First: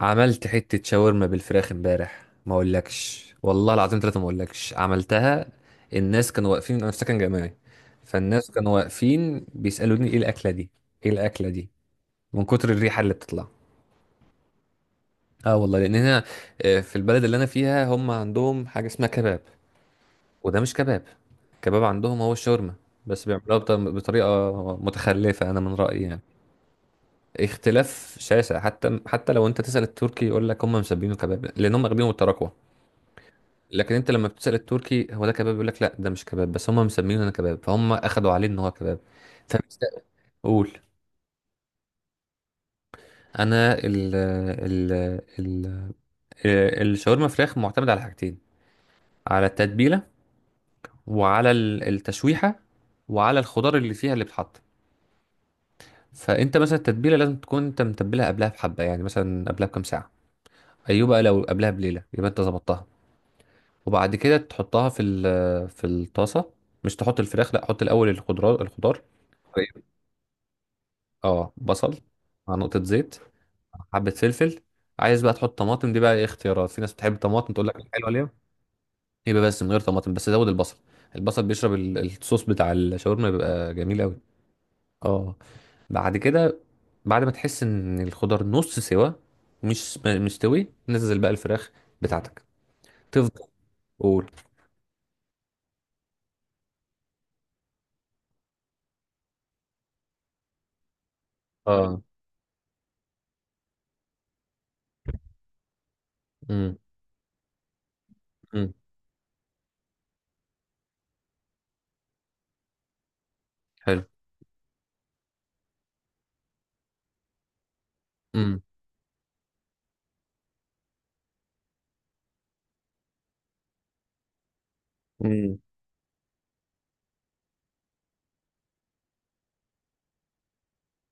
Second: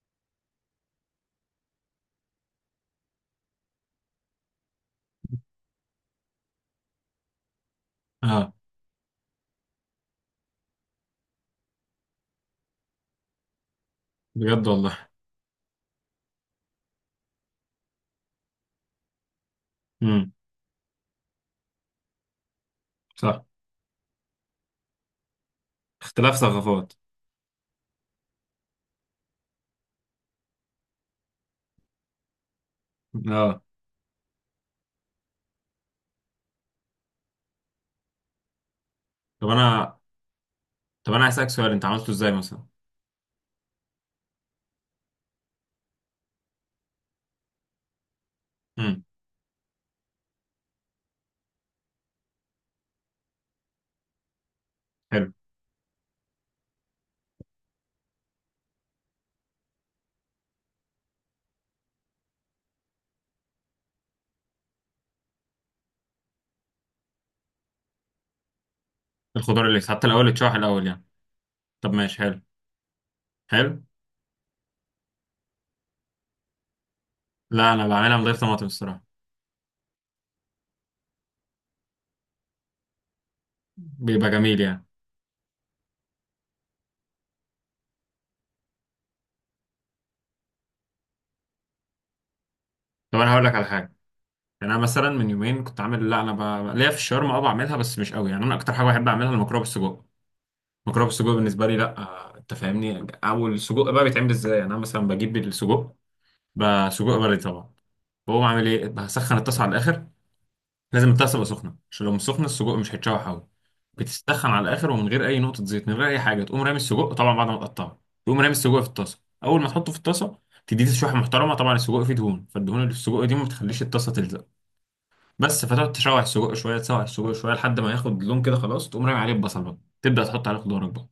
عملت حتة شاورما بالفراخ امبارح ما اقولكش والله العظيم ثلاثة ما اقولكش عملتها. الناس كانوا واقفين، انا في سكن جامعي، فالناس اه، كانوا واقفين بيسألوني ايه الأكلة دي، ايه الأكلة دي من كتر الريحة اللي بتطلع. بجد والله. اه والله، لأن هنا في البلد اللي انا فيها هم عندهم حاجة اسمها كباب، امم. وده مش كباب. كباب عندهم هو الشاورما، بس صح. بيعملوها بطريقة متخلفة انا من رأيي يعني. اختلاف ثقافات. اختلاف شاسع. حتى لو انت تسأل التركي يقول لك هم مسمينه كباب لان هم واخدينه بالتراكوة، اه. لكن انت لما بتسأل التركي هو ده كباب يقول لك لا، ده مش كباب، بس هم مسمينه انا كباب، فهم اخدوا عليه ان هو كباب. طب انا فبقول طب انا هسألك سؤال، انت عملته ازاي مثلا؟ انا ال الشاورما فراخ معتمد على حاجتين: امم. على التتبيله، وعلى التشويحه، وعلى الخضار اللي فيها اللي بتحط. حلو. فانت مثلا التتبيله لازم تكون انت متبلها قبلها بحبه، يعني مثلا قبلها بكام ساعه. ايوه، بقى لو قبلها بليله يبقى انت ظبطتها. وبعد كده تحطها في الطاسه. مش تحط الفراخ، لا، حط الاول الخضار الخضار. الخضار اللي حتى الاول اتشرح الاول يعني. اه، طب بصل ماشي، حلو. مع نقطة زيت، حلو. مع حبة فلفل. عايز بقى تحط طماطم دي بقى ايه اختيارات، في ناس بتحب الطماطم تقول لا، لك انا حلوة بعملها من عليها. غير طماطم الصراحه. يبقى بس من غير طماطم، بس زود البصل. البصل بيشرب الصوص بتاع الشاورما، بيبقى جميل قوي. بيبقى جميل يعني. اه. بعد كده، بعد ما تحس ان الخضار نص سوا، مش م- مستوي، نزل بقى الفراخ بتاعتك. طب انا تفضل، هقول لك على حاجه. قول. يعني انا مثلا من يومين كنت عامل، لا انا ليا في الشاورما، اه بعملها بس مش قوي يعني. انا اكتر حاجه بحب اعملها المكرونه بالسجق. المكرونه بالسجق بالنسبه لي، لا اه. انت فاهمني. اول السجق بقى بيتعمل ازاي؟ يعني انا مثلا بجيب السجق، امم. بسجق بلدي طبعا. بقوم عامل امم. ايه؟ بسخن الطاسه على الاخر. لازم البتاع تبقى سخنه، عشان لو مش سخنه السجق مش هيتشوح قوي. حلو. بتسخن على الاخر، ومن غير اي نقطه زيت، من غير اي حاجه، تقوم رامي السجق طبعا بعد ما تقطعه. تقوم رامي امم. السجق في الطاسه. اول ما تحطه في الطاسه تديه تشويحه محترمه. طبعا السجق فيه دهون، فالدهون اللي في السجق دي ما بتخليش الطاسه تلزق. امم. بس، فتقعد تشوح السجق شويه، تسوح السجق شويه لحد ما ياخد لون كده. خلاص تقوم رامي عليه البصل بقى. تبدا تحط عليه خضارك بقى.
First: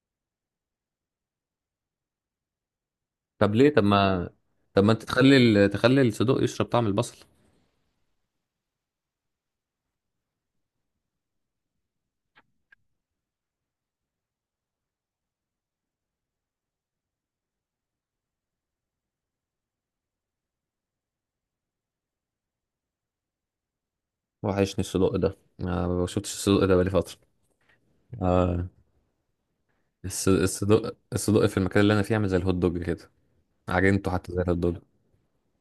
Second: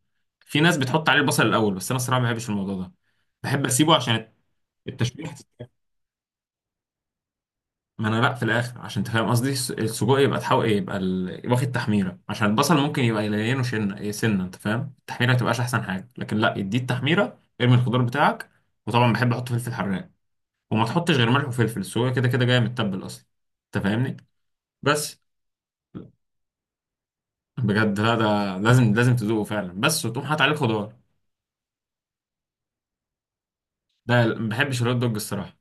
في ناس بتحط عليه البصل الاول، بس انا الصراحه ما بحبش الموضوع ده. طب بحب ليه؟ طب اسيبه ما، عشان طب ما انت التشويح. تخلي تخلي الصدوق يشرب طعم البصل. ما انا لا في الاخر، عشان انت فاهم قصدي، السجق يبقى تحاول يبقى واخد تحميره، عشان البصل ممكن يبقى يلينه. شنه إيه سنه، انت فاهم؟ التحميره ما تبقاش احسن حاجه، لكن لا، اديه التحميره، ارمي الخضار بتاعك. وطبعا بحب احط فلفل حراق، وما تحطش غير ملح وفلفل، السجق كده كده جاي متبل اصلا، انت فاهمني. وحشني الصدق بس ده، ما بشوفش الصدق ده بقالي فترة. بجد لا، ده آه. لازم لازم تذوقه فعلا، بس وتقوم حاطط عليه الصدق خضار. الصدق في المكان اللي أنا فيه عامل زي الهوت دوج كده، عجنته حتى زي ما الهوت دوج. ما بحبش الهوت دوج الصراحه.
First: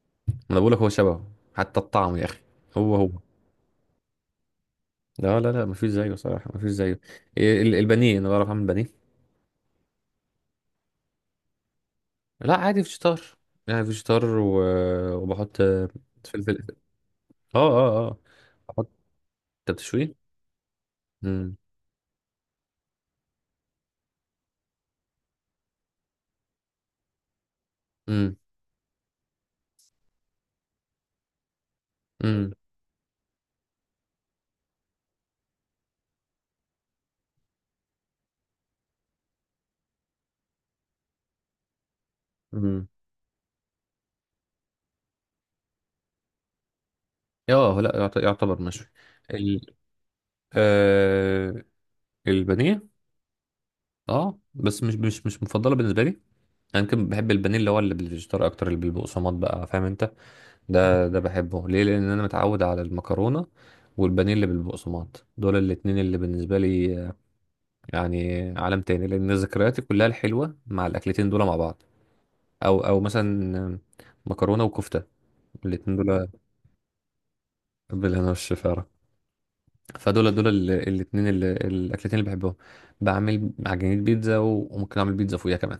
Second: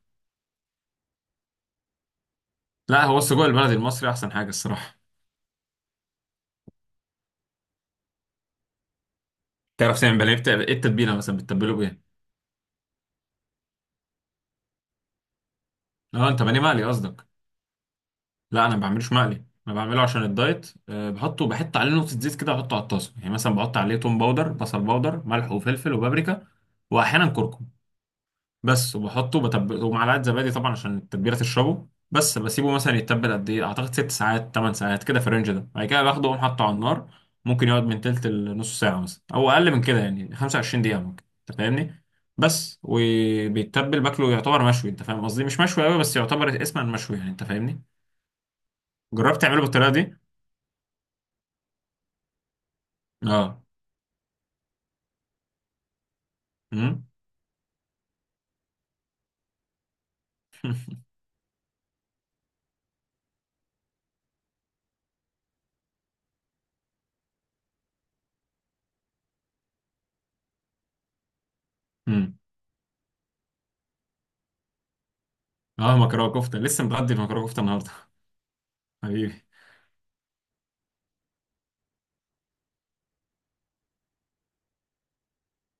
أنا بقولك هو شبهه حتى الطعم يا أخي، هو لا، هو. هو السجق البلدي المصري احسن حاجه الصراحه. لا لا لا، مفيش زيه صراحة، مفيش زيه. إيه، البانيه أنا بعرف أعمل بانيه. تعرف تعمل بانيه؟ ايه التتبيله مثلا؟ بتتبله بايه؟ لا عادي، فيجيتار يعني، فيجيتار وبحط اه، انت بانيه فلفل. مقلي قصدك. اه اه اه. لا انا ما بحط. بعملوش مقلي، أنت انا بعمله بتشويه؟ عشان الدايت. أه بحطه، امم. بحط عليه نقطه زيت كده، احطه على الطاسه، يعني مثلا بحط عليه توم باودر، بصل باودر، ملح وفلفل وبابريكا، واحيانا كركم امم. بس. وبحطه ومعلقه زبادي طبعا، عشان التتبيله تشربه. بس امم. بسيبه مثلا يتبل قد ايه؟ اعتقد ست ساعات، ثمان ساعات كده في الرينج ده. بعد كده باخده واقوم حاطه على النار. ممكن يقعد من تلت لنص ساعه مثلا، او اقل من كده، يعني 25 دقيقه ممكن، انت فاهمني. بس امم. وبيتبل، باكله يعتبر مشوي. انت فاهم قصدي، مش مشوي قوي، بس يعتبر اسما مشوي يعني، انت اه، فاهمني. لا يعتبر مشوي. جربت تعمله ال... بالطريقه دي؟ آه... البانيه. اه. اه بس مش مفضله بالنسبه لي. انا امم. يمكن بحب البانيه اللي هو اللي بالفيجيتار اكتر، اللي بالبقسماط بقى، فاهم انت. ده ده بحبه ليه؟ لان انا متعود على المكرونه، والبانيه اللي بالبقسماط، دول الاتنين بالنسبه لي يعني عالم تاني، لان ذكرياتي كلها الحلوه مع الاكلتين دول مع بعض. امم. او مثلا مكرونه وكفته، الاتنين اه، دول، مكرونه كفته، لسه متغدي مكرونه كفته النهارده. بالهنا والشفاره. حبيبي. فدول دول الاتنين اللي الاكلتين اللي بحبهم. بعمل عجينه بيتزا، وممكن اعمل بيتزا فوقيها كمان.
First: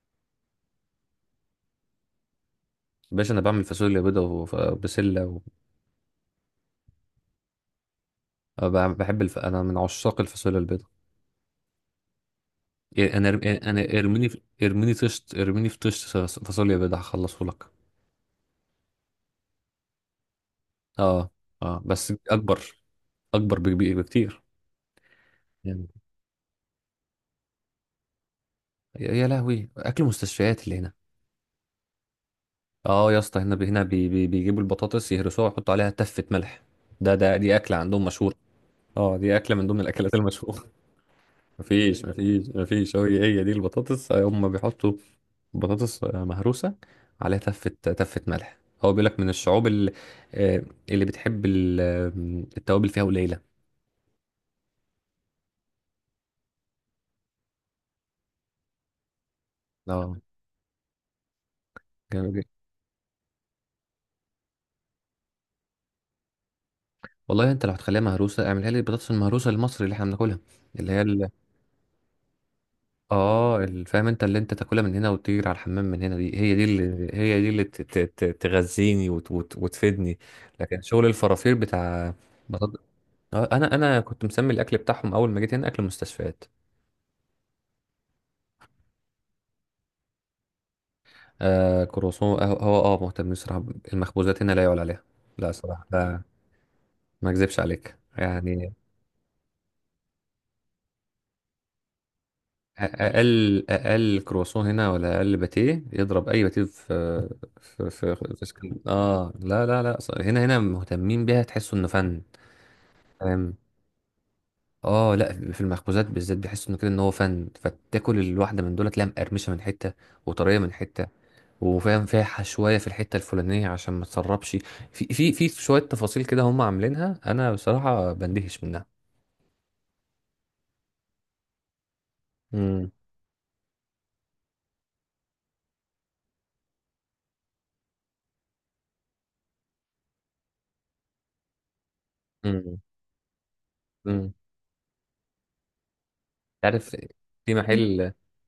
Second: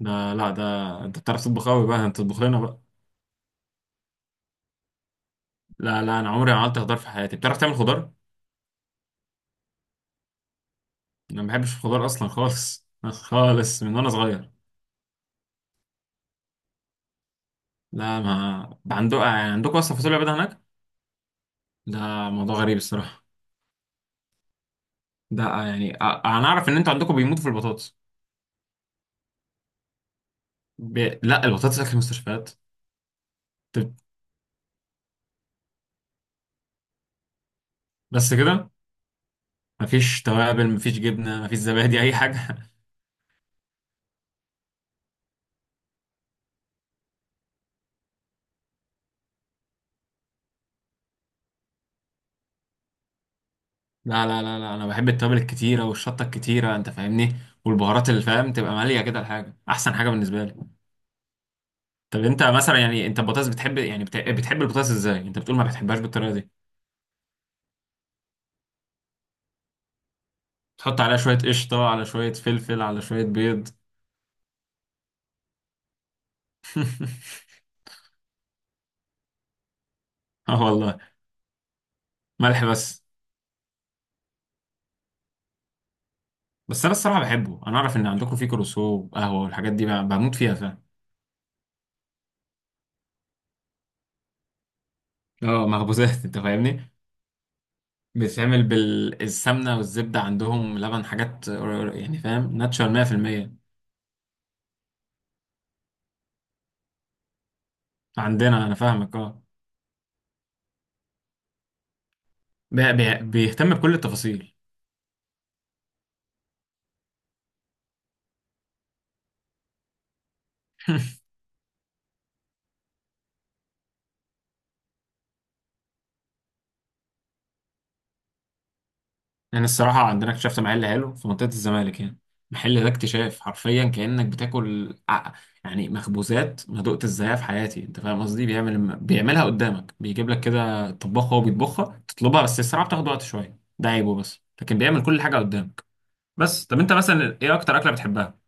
ده لا ده انت بتعرف تطبخ قوي بقى، انت تطبخ لنا بقى. باشا انا بعمل فاصوليا بيضه وبسله لا لا، انا عمري ما عملت خضار في حياتي. بتعرف تعمل خضار؟ بحب انا من عشاق الفاصوليا البيضه. انا ما بحبش الخضار اصلا خالص إيه، انا خالص، من وانا ارميني صغير. ارميني طشت، ارميني في طشت فاصوليا بيضه هخلصه لك. لا، ما ده عندكم اصلا فاصوليا بيضاء هناك؟ اه. اه ده بس موضوع اكبر، غريب الصراحه. اكبر بكبير بكتير. يعني، انا اعرف ان انتوا عندكم بيموتوا في البطاطس. يا يا لهوي، اكل مستشفيات اللي هنا. لا، البطاطس اكل المستشفيات. اه يا اسطى، هنا طب بيجيبوا البطاطس يهرسوها ويحطوا عليها تفه ملح. ده دي اكله عندهم مشهوره. بس كده؟ اه دي اكله من ضمن الاكلات مفيش المشهوره. توابل، مفيش جبنه، مفيش زبادي، مفيش اي مفيش حاجه؟ مفيش هو هي دي البطاطس هم بيحطوا بطاطس مهروسة عليها تفة ملح. هو بيقول لك من الشعوب اللي، اللي بتحب التوابل فيها قليلة. لا لا لا لا، انا بحب التوابل الكتيره والشطه الكتيره، انت فاهمني. والبهارات اللي فاهم، تبقى ماليه كده الحاجه، احسن حاجه اه، بالنسبه لي. طب جامد انت جدا. مثلا يعني انت البطاطس بتحب، يعني بتحب البطاطس ازاي؟ انت بتقول ما بتحبهاش بالطريقه دي. والله انت لو هتخليها مهروسة اعملها لي، البطاطس المهروسة المصري اللي احنا بناكلها، اللي هي تحط عليها شويه قشطه، على شويه فلفل، على شويه اه بيض. فاهم انت، اللي انت تاكلها من هنا وتطير على الحمام من هنا، دي هي، دي اللي هي، دي اللي تغذيني وتفيدني. اه لكن والله. شغل الفرافير بتاع، ملح بس. انا كنت مسمي الاكل بتاعهم اول ما جيت هنا اكل مستشفيات. بس انا الصراحه بحبه. انا اعرف ان عندكم في كروسو وقهوه والحاجات دي، بموت فيها، فاهم. آه كروسون، هو اه مهتم بصراحه، المخبوزات هنا لا يعلى عليها. لا اه صراحه لا، مخبوزات، انت فاهمني. ما اكذبش عليك بتتعمل يعني. بالسمنه والزبده، عندهم لبن، حاجات يعني، فاهم، أ- ناتشورال 100%. اقل اقل كروسون هنا ولا اقل باتيه يضرب اي باتيه في في عندنا، انا اسكندريه. فاهمك اه اه. لا لا لا، هنا مهتمين بيها، تحسوا انه فن. فاهم؟ بيهتم بكل التفاصيل. اه، لا في المخبوزات بالذات بيحسوا انه كده ان هو فن، فتاكل الواحده من دول تلاقيها مقرمشه من حته وطريه من حته، وفاهم فيها شويه في الحته الفلانيه عشان ما تسربش. في شويه تفاصيل كده هم عاملينها، انا بصراحه بندهش منها. يعني الصراحه عندنا اكتشفت محل حلو في منطقه الزمالك، يعني المحل ده امم. اكتشاف، حرفيا كانك بتاكل يعني مخبوزات ما دقت ازايها في حياتي، انت فاهم قصدي. بيعملها قدامك، بيجيب لك كده طباخ هو بيطبخها، تطلبها بس امم. الصراحه بتاخد وقت شويه، ده عيبه، امم. بس لكن بيعمل كل حاجه قدامك. بس طب انت عارف، مثلا في ايه اكتر اكله محل، بتحبها؟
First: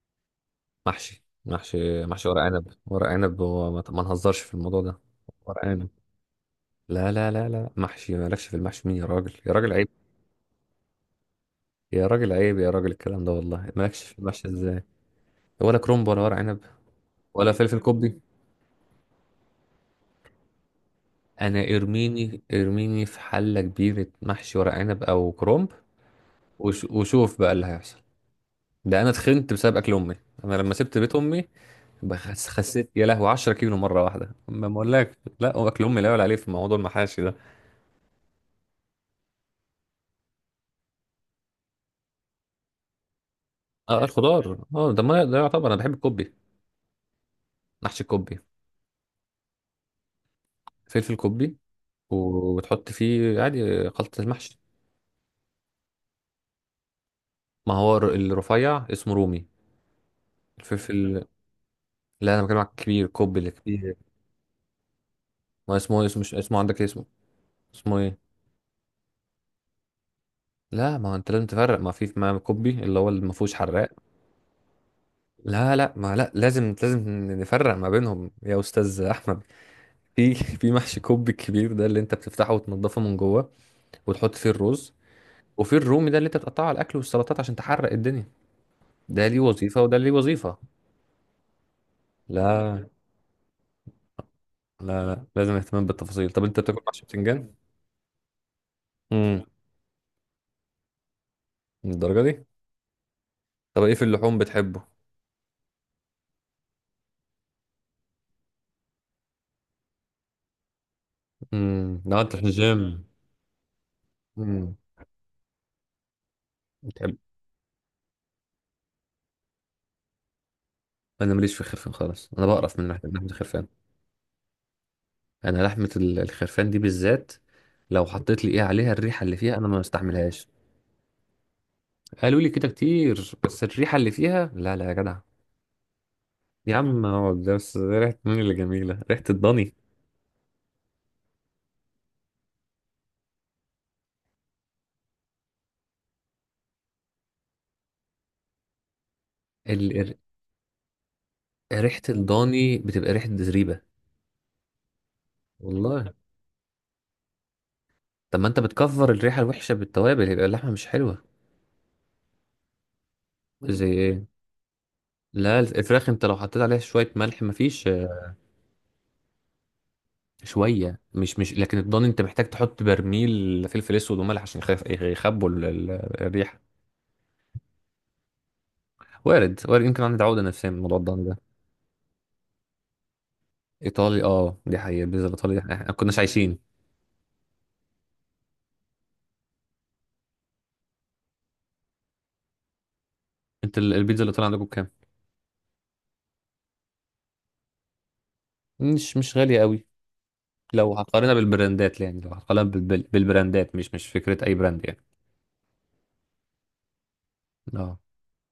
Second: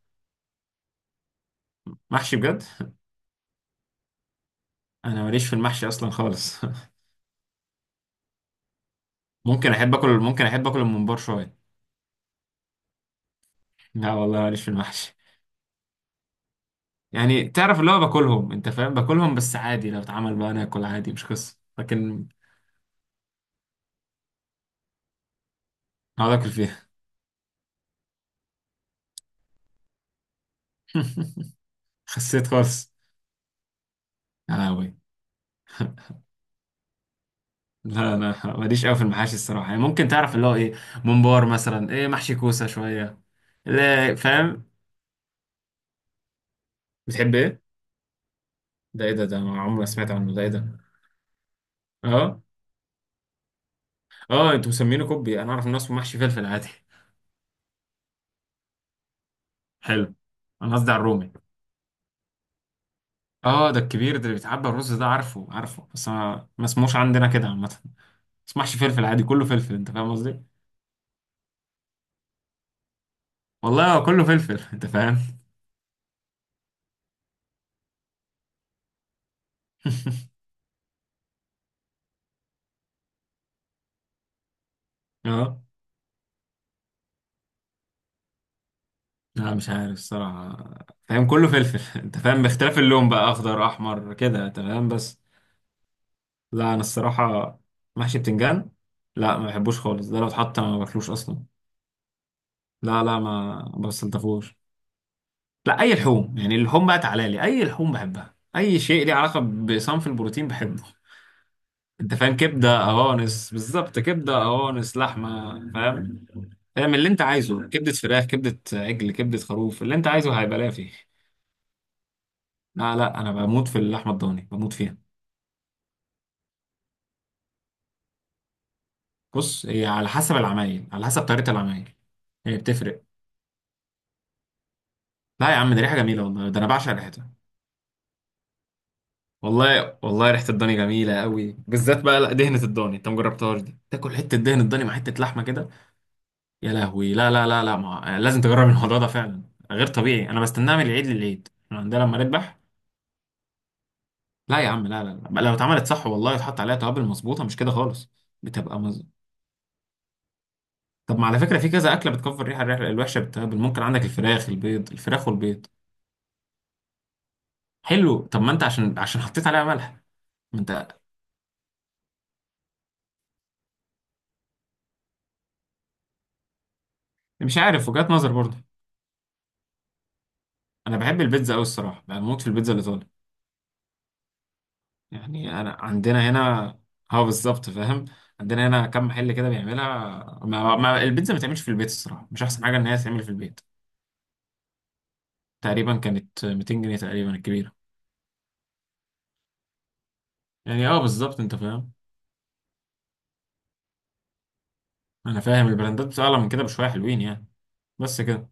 محشي محشي محشي؟ ورق بجد؟ عنب، ورق عنب، هو ما نهزرش في الموضوع ده. انا ماليش في ورق عنب. المحشي اصلا خالص. لا لا لا لا محشي، مالكش في المحشي؟ مين يا راجل، يا راجل عيب، ممكن احب اكل الممبار شويه. يا راجل عيب، يا راجل الكلام ده والله، مالكش لا في والله المحشي ماليش في ازاي؟ المحشي. ولا كرومب ولا ورق عنب يعني ولا فلفل تعرف اللي هو كوبي. باكلهم، انت فاهم، باكلهم بس عادي، لو اتعمل بقى انا اكل عادي مش قصه، انا لكن ارميني، ارميني في حله كبيره محشي ورق عنب او كرومب اقعد اكل فيها. وشوف بقى اللي هيحصل. ده انا اتخنت بسبب اكل امي. انا لما سبت بيت امي خسيت خسيت، خالص. يا لهوي، 10 كيلو مره واحده. يا ما لهوي. بقولك لا، هو اكل امي لا يعلى عليه في موضوع المحاشي ده. لا انا ماليش قوي في المحاشي الصراحه. يعني ممكن تعرف اللي هو ايه، ممبار مثلا، ايه محشي كوسه شويه. اه لا الخضار، فاهم. اه ده ما ده يعتبر، انا بحب الكوبي، بتحب ايه؟ محشي الكوبي. ده ايه ده؟ ده أنا عمري ما سمعت عنه. ده ايه ده؟ فلفل كوبي، اه. و- وتحط فيه عادي خلطه اه المحشي. انتوا مسمينه كوبي، انا اعرف ان هو اسمه محشي فلفل عادي. ما هو الرفيع اسمه رومي، حلو. انا قصدي على الفلفل. الرومي. لا انا بكلمك كبير، كوبي اللي اه ده كبير. الكبير، ده اللي بيتعبى الرز. ده عارفه ما عارفه، اسمه إيه؟ بس اسمه، مش ما اسمه ما عندك إيه؟ اسموش اسمه، عندنا كده عامه. اسمه ايه؟ تسمحش، فلفل عادي كله فلفل، انت فاهم قصدي. لا ما هو انت لازم تفرق، ما في ما كوبي اللي هو اللي ما فيهوش حراق. والله هو كله فلفل. انت فاهم. لا لا ما لا، لازم لازم نفرق ما بينهم يا استاذ احمد. في في محشي كوب الكبير ده اللي انت بتفتحه وتنضفه من جوه وتحط فيه الرز، اه وفي الرومي ده اللي انت بتقطعه على الاكل والسلطات عشان تحرق الدنيا. ده ليه لا مش وظيفه عارف وده ليه وظيفه. الصراحة، فاهم كله فلفل. انت فاهم، باختلاف لا اللون بقى، اخضر احمر كده، انت فاهم لا بس. لا، لازم اهتمام بالتفاصيل. طب انت لا بتاكل انا محشي بتنجان؟ الصراحة. محشي بتنجان؟ لا امم. ما بحبوش خالص، ده لو اتحط ما باكلوش اصلا. الدرجه دي؟ لا لا، ما طب ما ايه في اللحوم بستلطفوش. بتحبه؟ لا اي لحوم يعني، اللحوم بقى تعالى لي، اي لحوم بحبها، اي شيء ليه علاقة بصنف البروتين بحبه. امم. انت لا انت فاهم، في كبدة الجيم. قوانص، بالظبط كبدة امم. قوانص لحمة فاهم. اعمل اللي بتحب، انت عايزه، كبدة فراخ، كبدة عجل، كبدة خروف، اللي انت عايزه هيبقى لا فيه. انا ماليش في الخرفان خالص، انا بقرف من لا ناحيه، من لا، ناحيه انا الخرفان. بموت في اللحمة الضاني، بموت فيها. انا لحمه الخرفان دي بالذات لو حطيت لي ايه عليها، الريحه اللي فيها بص، انا ما هي على حسب بستحملهاش. العمايل، على حسب طريقة العمايل، قالوا لي هي كده بتفرق. كتير، بس الريحه اللي فيها لا لا يا جدع. لا يا عم، دي ريحة جميلة والله، ده انا يا بعشق عم ريحتها. هو ده بس، ريحه مين اللي جميله، ريحه الضاني؟ والله والله ريحة الضاني جميلة قوي. بالذات بقى لا دهنة الضاني، انت مجربتهاش دي؟ تاكل حتة دهن الضاني مع حتة لحمة كده. يا لهوي. لا لا لا لا لازم تجرب الموضوع ده فعلا. غير ال... ال- طبيعي. انا بستناه من العيد للعيد، احنا ريحه عندنا لما نذبح. الضاني بتبقى ريحه زريبه. لا يا عم، لا لا لا، لو اتعملت صح والله. والله، يتحط عليها توابل مظبوطه، مش كده خالص. طب ما انت بتبقى مز... بتكفر الريحه الوحشه بالتوابل، يبقى اللحمه مش حلوه. طب ما على فكره في كذا اكله بتكفر الريحه، الريحه الوحشه بالتوابل. ممكن زي عندك ايه؟ الفراخ، البيض، الفراخ لا والبيض. الفراخ انت لو حطيت عليها شويه ملح مفيش، حلو. طب ما انت عشان حطيت عليها ملح. ما انت. شويه، مش لكن الضاني انت محتاج تحط برميل فلفل اسود وملح عشان يخبوا الريحه. مش عارف، وجهات نظر برضه. وارد، وارد، يمكن عندي عقدة نفسية من انا موضوع بحب الضن ده. البيتزا قوي الصراحه، يعني بموت في البيتزا الايطالي. إيطالي، اه دي حقيقة، البيتزا الإيطالي دي، يعني انا احنا كناش عندنا عايشين. هنا، اه بالظبط فاهم، عندنا هنا كم محل كده بيعملها. ما البيتزا ما تعملش في البيت الصراحه، مش احسن حاجه ان هي تتعمل في البيت. انت البيتزا الإيطالي عندكم بكام؟ تقريبا كانت 200 جنيه تقريبا الكبيره، مش مش غالية قوي. يعني لو اه هقارنها بالظبط انت فاهم. بالبراندات، يعني لو هقارنها بالبراندات، مش مش فكرة أي براند يعني. انا فاهم البراندات اعلى من كده بشويه، حلوين يعني. اه. بس كده.